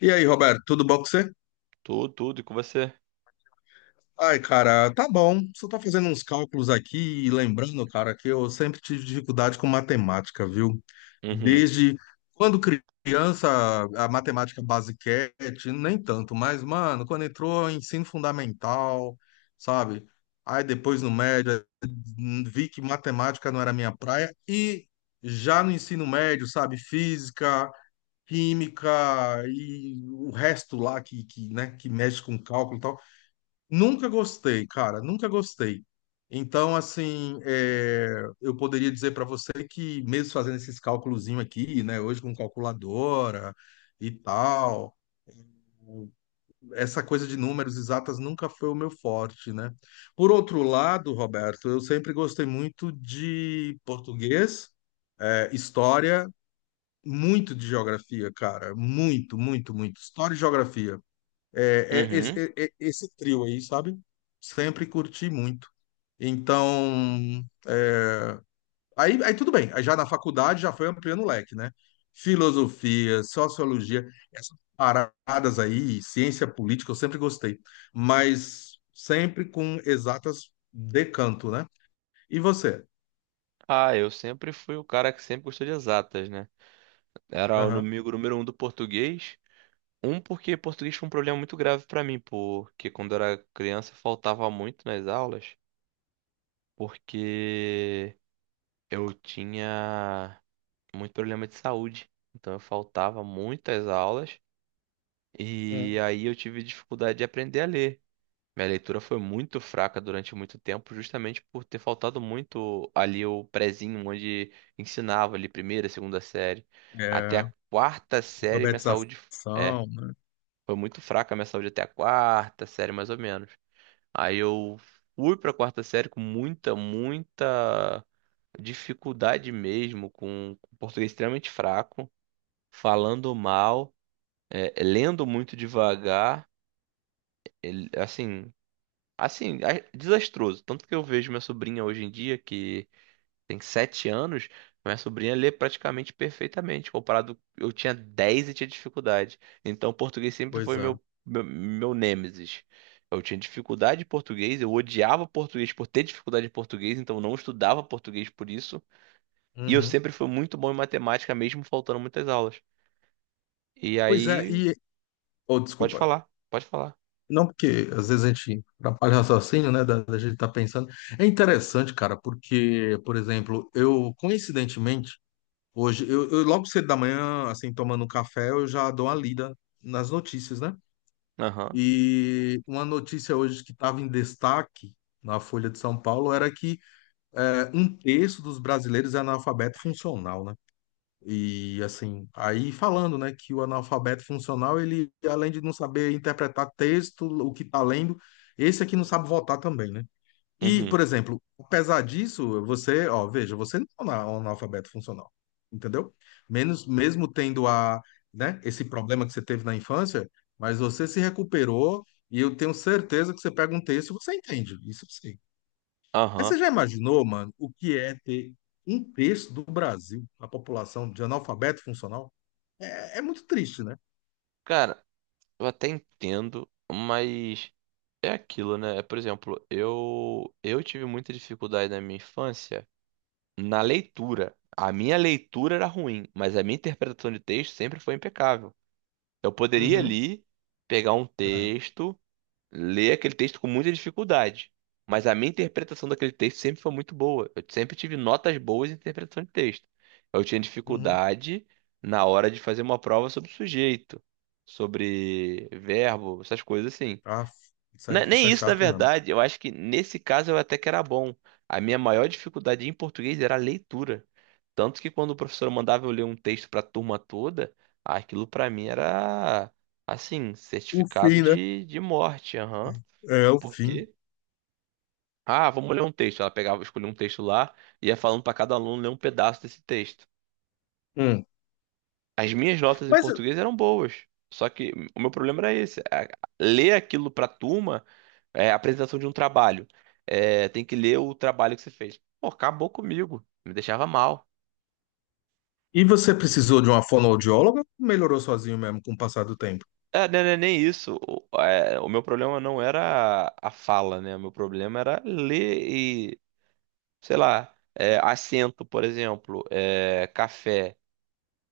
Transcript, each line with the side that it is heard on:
left: E aí, Roberto, tudo bom com você?
right: Tudo, tudo. E com você?
left: Ai, cara, tá bom. Só tô fazendo uns cálculos aqui e lembrando, cara, que eu sempre tive dificuldade com matemática, viu?
right: Uhum.
left: Desde quando criança, a matemática basiquete, nem tanto, mas, mano, quando entrou em ensino fundamental, sabe? Aí depois no médio, vi que matemática não era minha praia e já no ensino médio, sabe, física, química e o resto lá que, né, que mexe com cálculo e tal. Nunca gostei, cara, nunca gostei. Então, assim, eu poderia dizer para você que, mesmo fazendo esses cálculozinho aqui, né, hoje com calculadora e tal, essa coisa de números exatas nunca foi o meu forte, né? Por outro lado, Roberto, eu sempre gostei muito de português, história muito de geografia, cara. Muito, muito, muito. História e geografia. É, é esse,
right: Uhum.
left: é- é esse trio aí, sabe? Sempre curti muito. Então, aí tudo bem, aí já na faculdade já foi ampliando o leque, né? Filosofia, sociologia, essas paradas aí, ciência política, eu sempre gostei, mas sempre com exatas decanto, né? E você?
right: Ah, eu sempre fui o cara que sempre gostou de exatas, né? Era o
left: Aham.
right: inimigo número um do português. Porque português foi um problema muito grave pra mim, porque quando eu era criança eu faltava muito nas aulas, porque eu tinha muito problema de saúde. Então eu faltava muitas aulas e
left: Hum.
right: aí eu tive dificuldade de aprender a ler. Minha leitura foi muito fraca durante muito tempo, justamente por ter faltado muito ali o prezinho, onde ensinava ali primeira, segunda série. Até
left: É,
right: a quarta série, minha saúde é,
left: alfabetização, né?
right: foi muito fraca a minha saúde até a quarta série, mais ou menos. Aí eu fui pra quarta série com muita, muita dificuldade mesmo, com português extremamente fraco, falando mal, lendo muito devagar. Assim, Assim, desastroso. Tanto que eu vejo minha sobrinha hoje em dia, que tem sete anos, minha sobrinha lê praticamente perfeitamente, comparado eu tinha 10 e tinha dificuldade. Então, o português sempre foi
left: Coisa.
right: meu nêmesis. Eu tinha dificuldade em português, eu odiava português por ter dificuldade em português, então eu não estudava português por isso. E eu
left: Uhum.
right: sempre fui muito bom em matemática, mesmo faltando muitas aulas. E
left: Pois é,
right: aí,
left: e. Oh,
right: pode
left: desculpa.
right: falar, pode falar.
left: Não, porque às vezes a gente atrapalha o raciocínio, né? Da gente estar pensando. É interessante, cara, porque, por exemplo, eu, coincidentemente, hoje, eu logo cedo da manhã, assim, tomando um café, eu já dou uma lida nas notícias, né?
right: Aham,
left: E uma notícia hoje que estava em destaque na Folha de São Paulo era que um terço dos brasileiros é analfabeto funcional, né? E assim, aí falando, né, que o analfabeto funcional, ele além de não saber interpretar texto, o que está lendo, esse aqui não sabe votar também, né? E, por
right: uhum,
left: exemplo, apesar disso, você, ó, veja, você não é um analfabeto funcional, entendeu? Menos, mesmo tendo a, né, esse problema que você teve na infância, mas você se recuperou e eu tenho certeza que você pega um texto e você entende, isso sim. Mas
right: aham.
left: você já imaginou, mano, o que é ter um terço do Brasil, a população de analfabeto funcional? É, é muito triste, né?
right: Cara, eu até entendo, mas é aquilo, né? Por exemplo, eu tive muita dificuldade na minha infância na leitura. A minha leitura era ruim, mas a minha interpretação de texto sempre foi impecável. Eu poderia
left: Uhum,
right: ali pegar um
left: é,
right: texto ler aquele texto com muita dificuldade. Mas a minha interpretação daquele texto sempre foi muito boa. Eu sempre tive notas boas em interpretação de texto. Eu tinha
left: uhum.
right: dificuldade na hora de fazer uma prova sobre sujeito, sobre verbo, essas coisas assim.
left: Ah, isso é, isso
right: Nem
left: é
right: isso, na
left: chato mesmo.
right: verdade, eu acho que nesse caso eu até que era bom. A minha maior dificuldade em português era a leitura. Tanto que quando o professor mandava eu ler um texto para a turma toda, aquilo para mim era assim,
left: O
right: certificado
left: fim, né?
right: de morte. Aham.
left: É o
right: Por
left: fim.
right: quê? Ah, vamos ler um texto. Ela pegava, escolhia um texto lá e ia falando para cada aluno ler um pedaço desse texto.
left: Hum.
right: As minhas notas em
left: Mas
right: português eram boas, só que o meu problema era esse. Ler aquilo para a turma é apresentação de um trabalho. É, tem que ler o trabalho que você fez. Pô, acabou comigo. Me deixava mal.
left: e você precisou de uma fonoaudióloga? Melhorou sozinho mesmo com o passar do tempo?
right: É, não é nem isso. O meu problema não era a fala, né? O meu problema era ler e, sei lá, é, assento, por exemplo, é, café.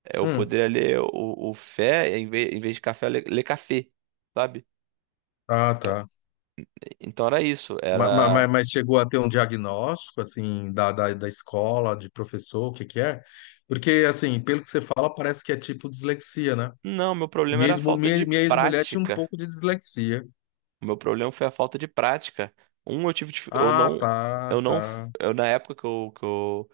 right: Eu
left: Hum.
right: poderia ler o fé, em vez de café, ler café, sabe?
left: Ah, tá.
right: Então era isso,
left: Mas,
right: era...
left: mas, mas chegou a ter um diagnóstico, assim, da escola, de professor, o que que é? Porque, assim, pelo que você fala, parece que é tipo dislexia, né?
right: Não, meu problema era a
left: Mesmo,
right: falta
left: minha
right: de
left: minha ex-mulher tinha um
right: prática.
left: pouco de dislexia.
right: O meu problema foi a falta de prática. Eu Eu
left: Ah,
right: não...
left: tá,
right: Eu não...
left: tá.
right: Eu, na época que eu, que eu,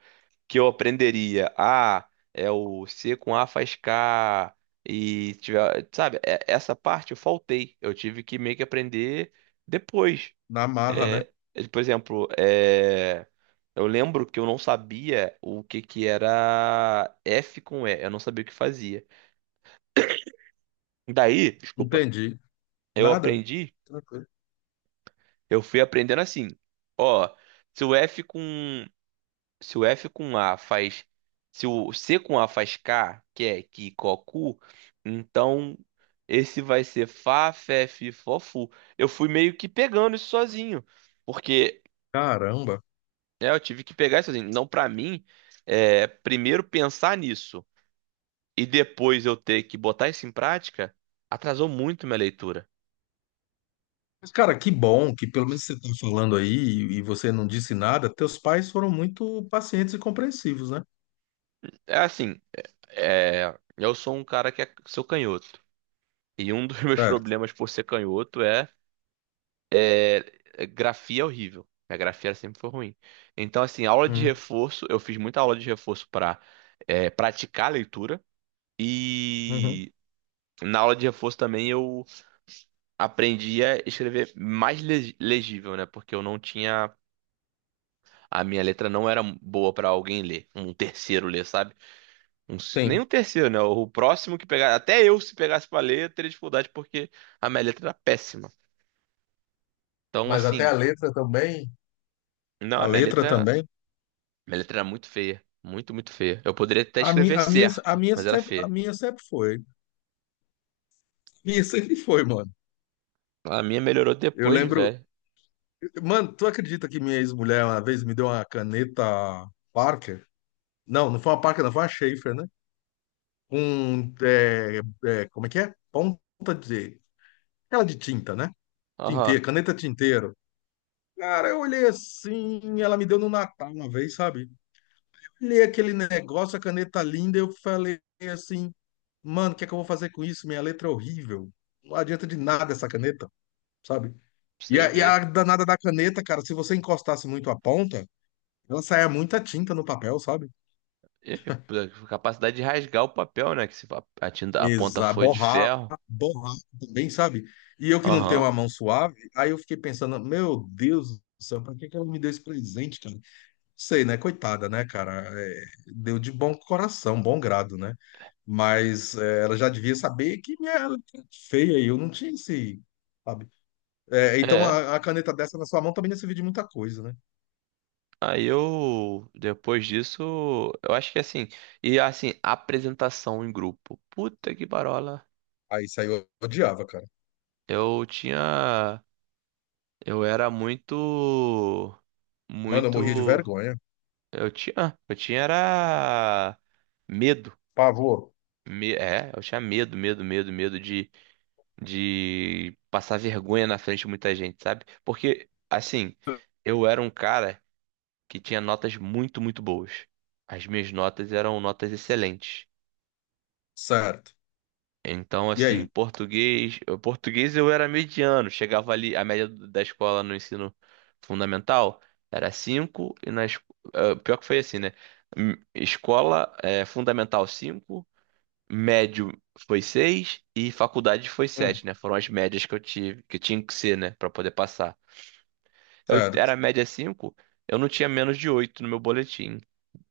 right: que eu aprenderia, ah, é o C com A faz K, Sabe? Essa parte eu faltei. Eu tive que meio que aprender depois.
left: Na marra, né?
right: É, é, por exemplo, é, eu lembro que eu não sabia o que que era F com E, eu não sabia o que fazia. Daí, desculpa,
left: Entendi.
right: eu
left: Nada?
right: aprendi,
left: Tranquilo.
right: eu fui aprendendo assim, ó, se o F com, se o F com A faz, se o C com A faz K, que é que cocu, então esse vai ser Fá, Fé, Fi, Fofu. Eu fui meio que pegando isso sozinho, porque
left: Caramba.
right: é, eu tive que pegar isso assim. Não, pra mim, é, primeiro pensar nisso e depois eu ter que botar isso em prática, atrasou muito minha leitura.
left: Mas, cara, que bom que pelo menos você tá falando aí e você não disse nada. Teus pais foram muito pacientes e compreensivos, né?
right: É assim, é, eu sou um cara que é, sou canhoto. E um dos meus
left: Certo.
right: problemas por ser canhoto é, é grafia é horrível. Minha grafia sempre foi ruim. Então, assim, aula de
left: Uhum.
right: reforço, eu fiz muita aula de reforço pra é, praticar a leitura.
left: Uhum.
right: E na aula de reforço também eu aprendi a escrever mais legível, né? Porque eu não tinha. A minha letra não era boa pra alguém ler. Um terceiro ler, sabe? Nem um
left: Sim.
right: terceiro, né? O próximo que pegar. Até eu, se pegasse pra ler, eu teria dificuldade porque a minha letra era péssima. Então,
left: Mas até
right: assim.
left: a letra também.
right: Não, a
left: A
right: minha
left: letra
right: letra.
left: também.
right: Minha letra era muito feia. Muito, muito feia. Eu poderia até
left: A, mi,
right: escrever
left: a minha, a
right: certo,
left: minha
right: mas era
left: sempre, a
right: feia.
left: minha sempre foi. A minha sempre foi, mano.
right: A minha melhorou
left: Eu
right: depois,
left: lembro.
right: velho.
left: Mano, tu acredita que minha ex-mulher uma vez me deu uma caneta Parker? Não, não foi uma Parker, não, foi uma Schaefer, né? Com, como é que é? Ponta de... Aquela de tinta, né?
right: Aham.
left: Tinteiro, caneta tinteiro. Cara, eu olhei assim, ela me deu no Natal uma vez, sabe? Olhei aquele negócio, a caneta linda, eu falei assim, mano, o que é que eu vou fazer com isso? Minha letra é horrível. Não adianta de nada essa caneta, sabe?
right: Pra
left: E
right: você
left: a, e a
right: ver.
left: danada da caneta, cara, se você encostasse muito a ponta, ela saía muita tinta no papel, sabe?
right: E, pô, capacidade de rasgar o papel, né? Que se a tinta, a ponta
left: Exa,
right: foi de
left: borrar,
right: ferro.
left: borrar, também, sabe? E eu que não tenho
right: Aham.
left: a mão suave, aí eu fiquei pensando, meu Deus do céu, pra que que ela me deu esse presente, cara? Sei, né? Coitada, né, cara? É, deu de bom coração, bom grado, né? Mas ela já devia saber que minha ela era feia e eu não tinha esse, sabe? É, então
right: É,
left: a caneta dessa na sua mão também não servia de muita coisa, né?
right: aí eu, depois disso, eu acho que assim, e assim, apresentação em grupo, puta que parola,
left: Aí isso aí eu odiava, cara.
right: eu tinha, eu era muito,
left: Mano, eu morria de
right: muito,
left: vergonha.
right: eu tinha era medo,
left: Pavor.
right: É, eu tinha medo, medo de passar vergonha na frente de muita gente, sabe? Porque, assim, eu era um cara que tinha notas muito, muito boas, as minhas notas eram notas excelentes.
left: Certo.
right: Então,
left: E
right: assim,
left: aí?
right: português eu era mediano, chegava ali, da escola no ensino fundamental era 5 eh, pior que foi assim, né? Escola eh, fundamental 5, médio foi 6 e faculdade foi
left: Hum.
right: sete, né? Foram as médias que eu tive, que tinha que ser, né, pra poder passar eu era
left: Certo.
right: média 5 eu não tinha menos de 8 no meu boletim.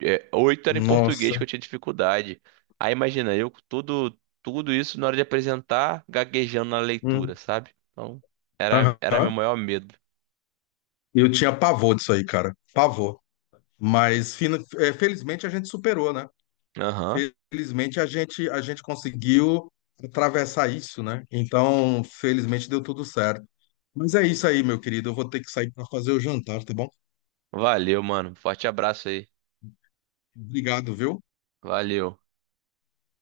right: É, 8 era em português que
left: Nossa.
right: eu tinha dificuldade. Aí imagina, eu com tudo, tudo isso na hora de apresentar, gaguejando na
left: Hum.
right: leitura, sabe? Então, era, era meu
left: Aham.
right: maior medo.
left: Eu tinha pavor disso aí, cara. Pavor. Mas felizmente a gente superou, né?
right: Aham.
left: Felizmente a gente conseguiu atravessar isso, né? Então, felizmente deu tudo certo. Mas é isso aí, meu querido. Eu vou ter que sair para fazer o jantar, tá bom?
right: Valeu, mano. Forte abraço aí.
left: Obrigado, viu?
right: Valeu.